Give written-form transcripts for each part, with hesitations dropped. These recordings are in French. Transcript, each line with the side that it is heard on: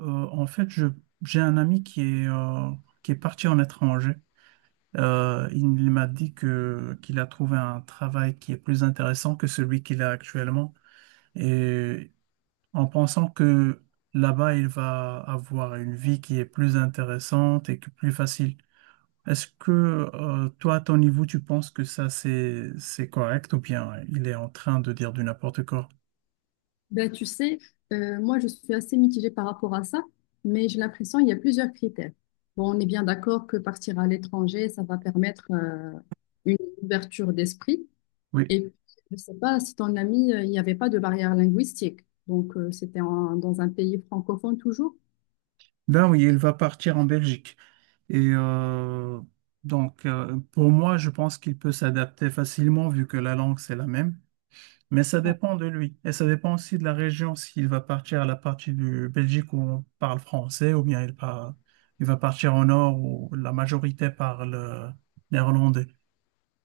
right: Euh, En fait, j'ai un ami qui est parti en étranger. Il m'a dit qu'il a trouvé un travail qui est plus intéressant que celui qu'il a actuellement. Et en pensant que là-bas, il va avoir une vie qui est plus intéressante et que plus facile. Est-ce que, toi, à ton niveau, tu penses que ça, c'est correct ou bien il est en train de dire du n'importe quoi?
left: Ben, tu sais, moi, je suis assez mitigée par rapport à ça, mais j'ai l'impression qu'il y a plusieurs critères. Bon, on est bien d'accord que partir à l'étranger, ça va permettre une ouverture d'esprit.
right: Oui.
left: Et puis, je ne sais pas si ton ami, il n'y avait pas de barrière linguistique. Donc, c'était dans un pays francophone toujours.
right: Ben oui, il va partir en Belgique. Et donc, pour moi, je pense qu'il peut s'adapter facilement vu que la langue, c'est la même. Mais ça dépend de lui. Et ça dépend aussi de la région, s'il va partir à la partie du Belgique où on parle français, ou bien il va partir au nord où la majorité parle néerlandais.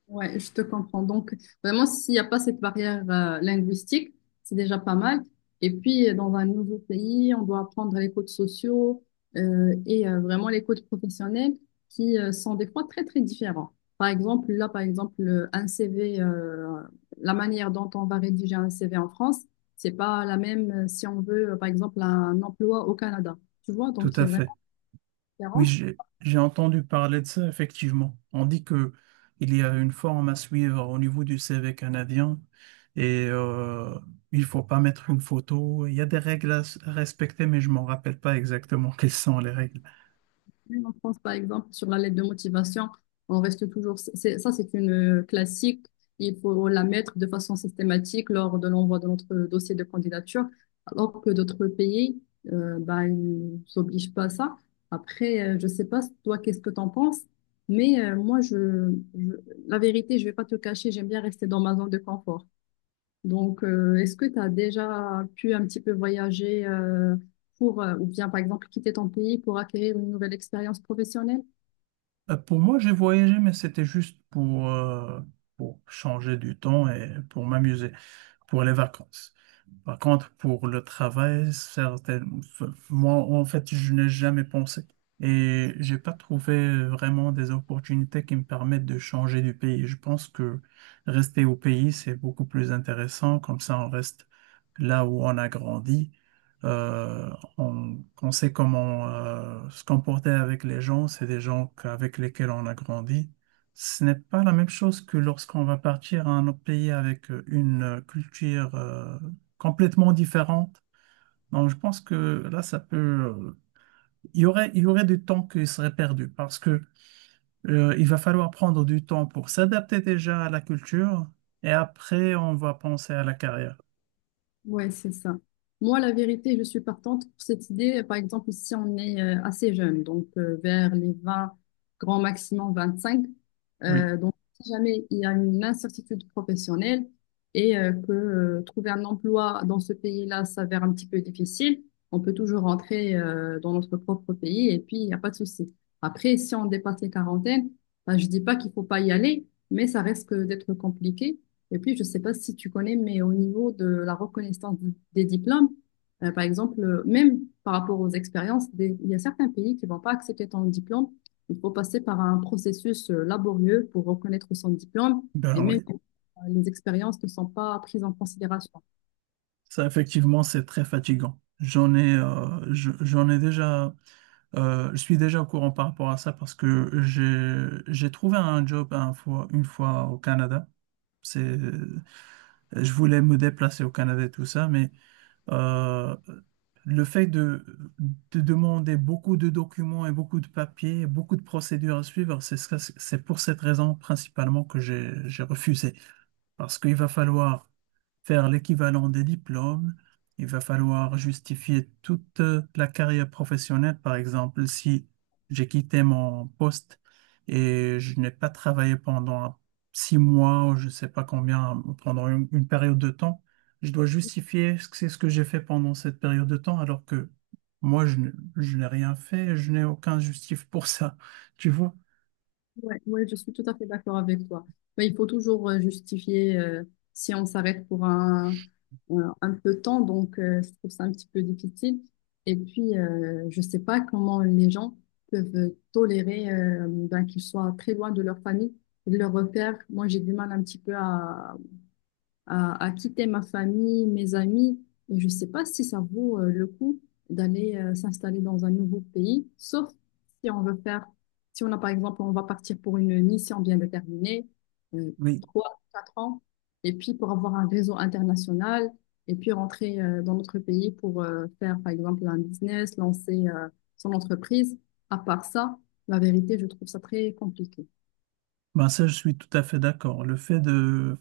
left: Ouais, je te comprends. Donc, vraiment, s'il n'y a pas cette barrière linguistique, c'est déjà pas mal. Et puis, dans un nouveau pays, on doit apprendre les codes sociaux et vraiment les codes professionnels qui sont des fois très, très différents. Par exemple, là, par exemple, un CV, la manière dont on va rédiger un CV en France, c'est pas la même si on veut, par exemple, un emploi au Canada. Tu vois,
right: Tout
left: donc il y
right: à
left: a vraiment
right: fait.
left: une
right: Oui,
left: différence.
right: j'ai entendu parler de ça, effectivement. On dit que il y a une forme à suivre au niveau du C CV canadien et il faut pas mettre une photo. Il y a des règles à respecter, mais je m'en rappelle pas exactement quelles sont les règles.
left: En France, par exemple, sur la lettre de motivation, on reste toujours. Ça, c'est une classique. Il faut la mettre de façon systématique lors de l'envoi de notre dossier de candidature, alors que d'autres pays, bah, ils s'obligent pas à ça. Après, je sais pas, toi, qu'est-ce que tu en penses, mais moi, la vérité, je vais pas te cacher, j'aime bien rester dans ma zone de confort. Donc, est-ce que tu as déjà pu un petit peu voyager pour, ou bien par exemple quitter ton pays pour acquérir une nouvelle expérience professionnelle?
right: Pour moi, j'ai voyagé, mais c'était juste pour changer du temps et pour m'amuser, pour les vacances. Par contre, pour le travail, enfin, moi, en fait, je n'ai jamais pensé. Et j'ai pas trouvé vraiment des opportunités qui me permettent de changer du pays. Je pense que rester au pays, c'est beaucoup plus intéressant. Comme ça, on reste là où on a grandi. Euh, on sait comment se comporter avec les gens. C'est des gens avec lesquels on a grandi. Ce n'est pas la même chose que lorsqu'on va partir à un autre pays avec une culture complètement différente. Donc, je pense que là, ça peut. Il y aurait du temps qui serait perdu parce que il va falloir prendre du temps pour s'adapter déjà à la culture et après, on va penser à la carrière.
left: Ouais, c'est ça. Moi, la vérité, je suis partante pour cette idée. Par exemple, si on est assez jeune, donc vers les 20, grand maximum 25,
right: Oui,
left: donc si jamais il y a une incertitude professionnelle et que trouver un emploi dans ce pays-là s'avère un petit peu difficile, on peut toujours rentrer dans notre propre pays et puis il n'y a pas de souci. Après, si on dépasse les quarantaines, ben, je dis pas qu'il faut pas y aller, mais ça risque d'être compliqué. Et puis, je ne sais pas si tu connais, mais au niveau de la reconnaissance des diplômes, par exemple, même par rapport aux expériences, il y a certains pays qui ne vont pas accepter ton diplôme. Il faut passer par un processus laborieux pour reconnaître son diplôme.
right: ben
left: Et même
right: oui.
left: les expériences ne sont pas prises en considération.
right: Ça, effectivement, c'est très fatigant. J'en ai, je- j'en ai déjà, Je suis déjà au courant par rapport à ça parce que j'ai trouvé un job une fois au Canada. C'est, je voulais me déplacer au Canada et tout ça, mais euh, le fait de demander beaucoup de documents et beaucoup de papiers, beaucoup de procédures à suivre, c'est pour cette raison principalement que j'ai refusé. Parce qu'il va falloir faire l'équivalent des diplômes. Il va falloir justifier toute la carrière professionnelle. Par exemple, si j'ai quitté mon poste et je n'ai pas travaillé pendant 6 mois ou je ne sais pas combien, pendant une période de temps, je dois justifier ce que c'est ce que j'ai fait pendant cette période de temps alors que moi, je n'ai rien fait, je n'ai aucun justif pour ça. Tu vois?
left: Ouais, ouais, je suis tout à fait d'accord avec toi. Mais il faut toujours justifier si on s'arrête pour un peu de temps, donc je trouve ça un petit peu difficile. Et puis, je sais pas comment les gens peuvent tolérer ben, qu'ils soient très loin de leur famille, de leurs repères. Moi, j'ai du mal un petit peu à quitter ma famille, mes amis. Et je ne sais pas si ça vaut le coup d'aller s'installer dans un nouveau pays, sauf si on veut faire, si on a par exemple, on va partir pour une mission bien déterminée, euh,
right: Oui.
left: 3, 4 ans, et puis pour avoir un réseau international, et puis rentrer dans notre pays pour faire par exemple un business, lancer son entreprise. À part ça, la vérité, je trouve ça très compliqué.
right: Ben ça, je suis tout à fait d'accord. Le fait de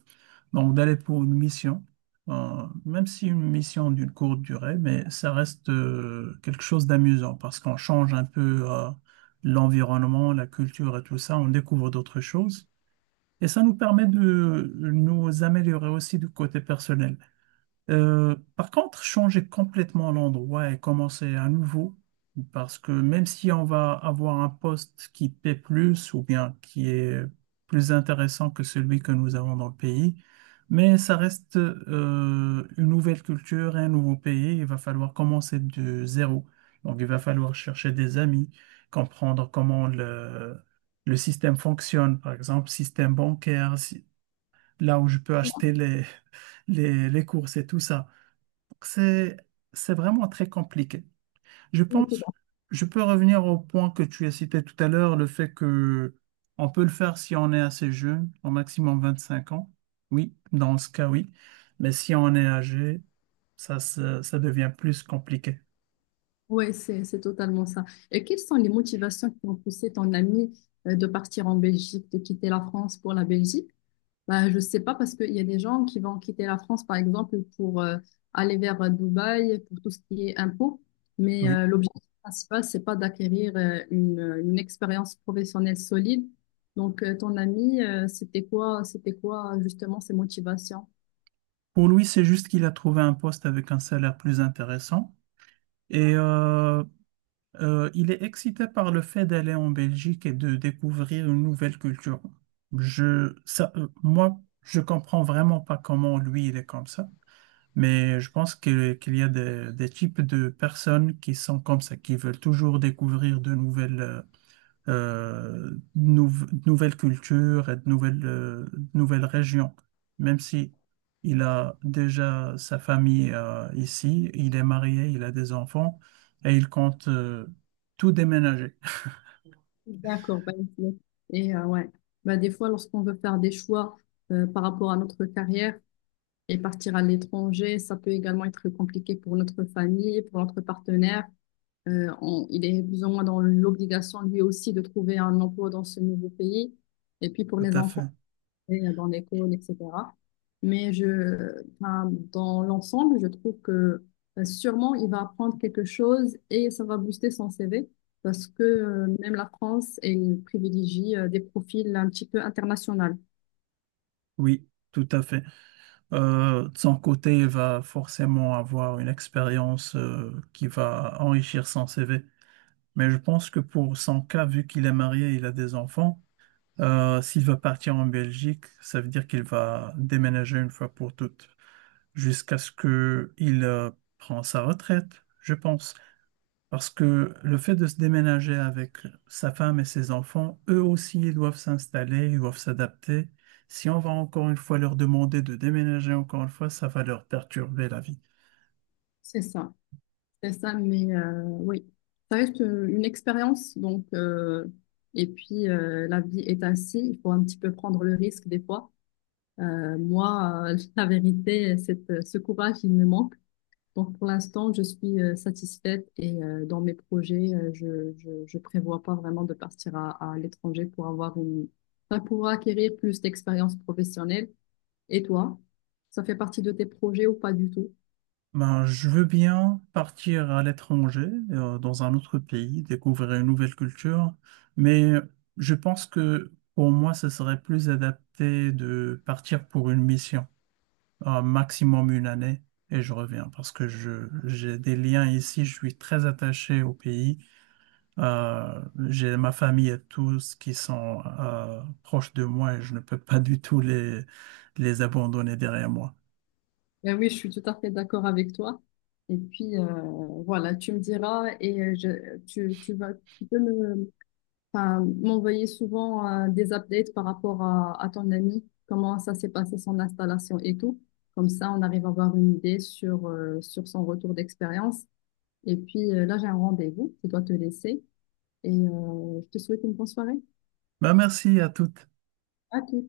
right: donc d'aller pour une mission, même si une mission d'une courte durée, mais ça reste quelque chose d'amusant parce qu'on change un peu l'environnement, la culture et tout ça, on découvre d'autres choses. Et ça nous permet de nous améliorer aussi du côté personnel. Par contre, changer complètement l'endroit et commencer à nouveau, parce que même si on va avoir un poste qui paie plus ou bien qui est plus intéressant que celui que nous avons dans le pays, mais ça reste une nouvelle culture et un nouveau pays, il va falloir commencer de zéro. Donc, il va falloir chercher des amis, comprendre comment le système fonctionne, par exemple, système bancaire, là où je peux acheter les courses et tout ça. C'est, c'est vraiment très compliqué. Je pense, je peux revenir au point que tu as cité tout à l'heure, le fait que on peut le faire si on est assez jeune, au maximum 25 ans. Oui, dans ce cas, oui. Mais si on est âgé, ça devient plus compliqué.
left: Oui, c'est totalement ça. Et quelles sont les motivations qui ont poussé ton ami de partir en Belgique, de quitter la France pour la Belgique? Bah, je sais pas parce qu'il y a des gens qui vont quitter la France, par exemple, pour aller vers Dubaï, pour tout ce qui est impôts. Mais
right: Oui.
left: l'objectif principal, c'est pas d'acquérir une expérience professionnelle solide. Donc, ton ami, c'était quoi justement ses motivations?
right: Pour lui, c'est juste qu'il a trouvé un poste avec un salaire plus intéressant. Et il est excité par le fait d'aller en Belgique et de découvrir une nouvelle culture. Moi, je comprends vraiment pas comment lui, il est comme ça, mais je pense qu'il y a des types de personnes qui sont comme ça, qui veulent toujours découvrir de nouvelles cultures et de nouvelles régions. Même si il a déjà sa famille ici, il est marié, il a des enfants et il compte tout déménager.
left: D'accord, bah, ok. Et ouais, bah, des fois, lorsqu'on veut faire des choix par rapport à notre carrière et partir à l'étranger, ça peut également être compliqué pour notre famille, pour notre partenaire. Il est plus ou moins dans l'obligation lui aussi de trouver un emploi dans ce nouveau pays. Et puis pour
right: Tout
left: les
right: à
left: enfants,
right: fait.
left: et dans l'école, etc. Mais enfin, dans l'ensemble, je trouve que sûrement il va apprendre quelque chose et ça va booster son CV parce que même la France, elle privilégie des profils un petit peu internationaux.
right: Oui, tout à fait. De son côté, il va forcément avoir une expérience qui va enrichir son CV. Mais je pense que pour son cas, vu qu'il est marié, il a des enfants. S'il va partir en Belgique, ça veut dire qu'il va déménager une fois pour toutes, jusqu'à ce que il prend sa retraite, je pense. Parce que le fait de se déménager avec sa femme et ses enfants, eux aussi, ils doivent s'installer, ils doivent s'adapter. Si on va encore une fois leur demander de déménager encore une fois, ça va leur perturber la vie.
left: C'est ça, c'est ça, mais oui, ça reste une expérience, donc, et puis la vie est ainsi, il faut un petit peu prendre le risque des fois. Moi, la vérité, c'est, ce courage, il me manque. Donc pour l'instant, je suis satisfaite et dans mes projets, je prévois pas vraiment de partir à l'étranger pour avoir enfin, pour acquérir plus d'expérience professionnelle. Et toi, ça fait partie de tes projets ou pas du tout?
right: Ben, je veux bien partir à l'étranger, dans un autre pays, découvrir une nouvelle culture, mais je pense que pour moi, ce serait plus adapté de partir pour une mission, un maximum une année, et je reviens parce que j'ai des liens ici, je suis très attaché au pays. J'ai ma famille et tous qui sont, proches de moi et je ne peux pas du tout les abandonner derrière moi.
left: Ben oui, je suis tout à fait d'accord avec toi. Et puis voilà, tu me diras et tu vas, tu peux me enfin, m'envoyer souvent des updates par rapport à ton ami, comment ça s'est passé son installation et tout. Comme ça, on arrive à avoir une idée sur son retour d'expérience. Et puis là, j'ai un rendez-vous, je dois te laisser et je te souhaite une bonne soirée.
right: Ben, merci à toutes.
left: À tout.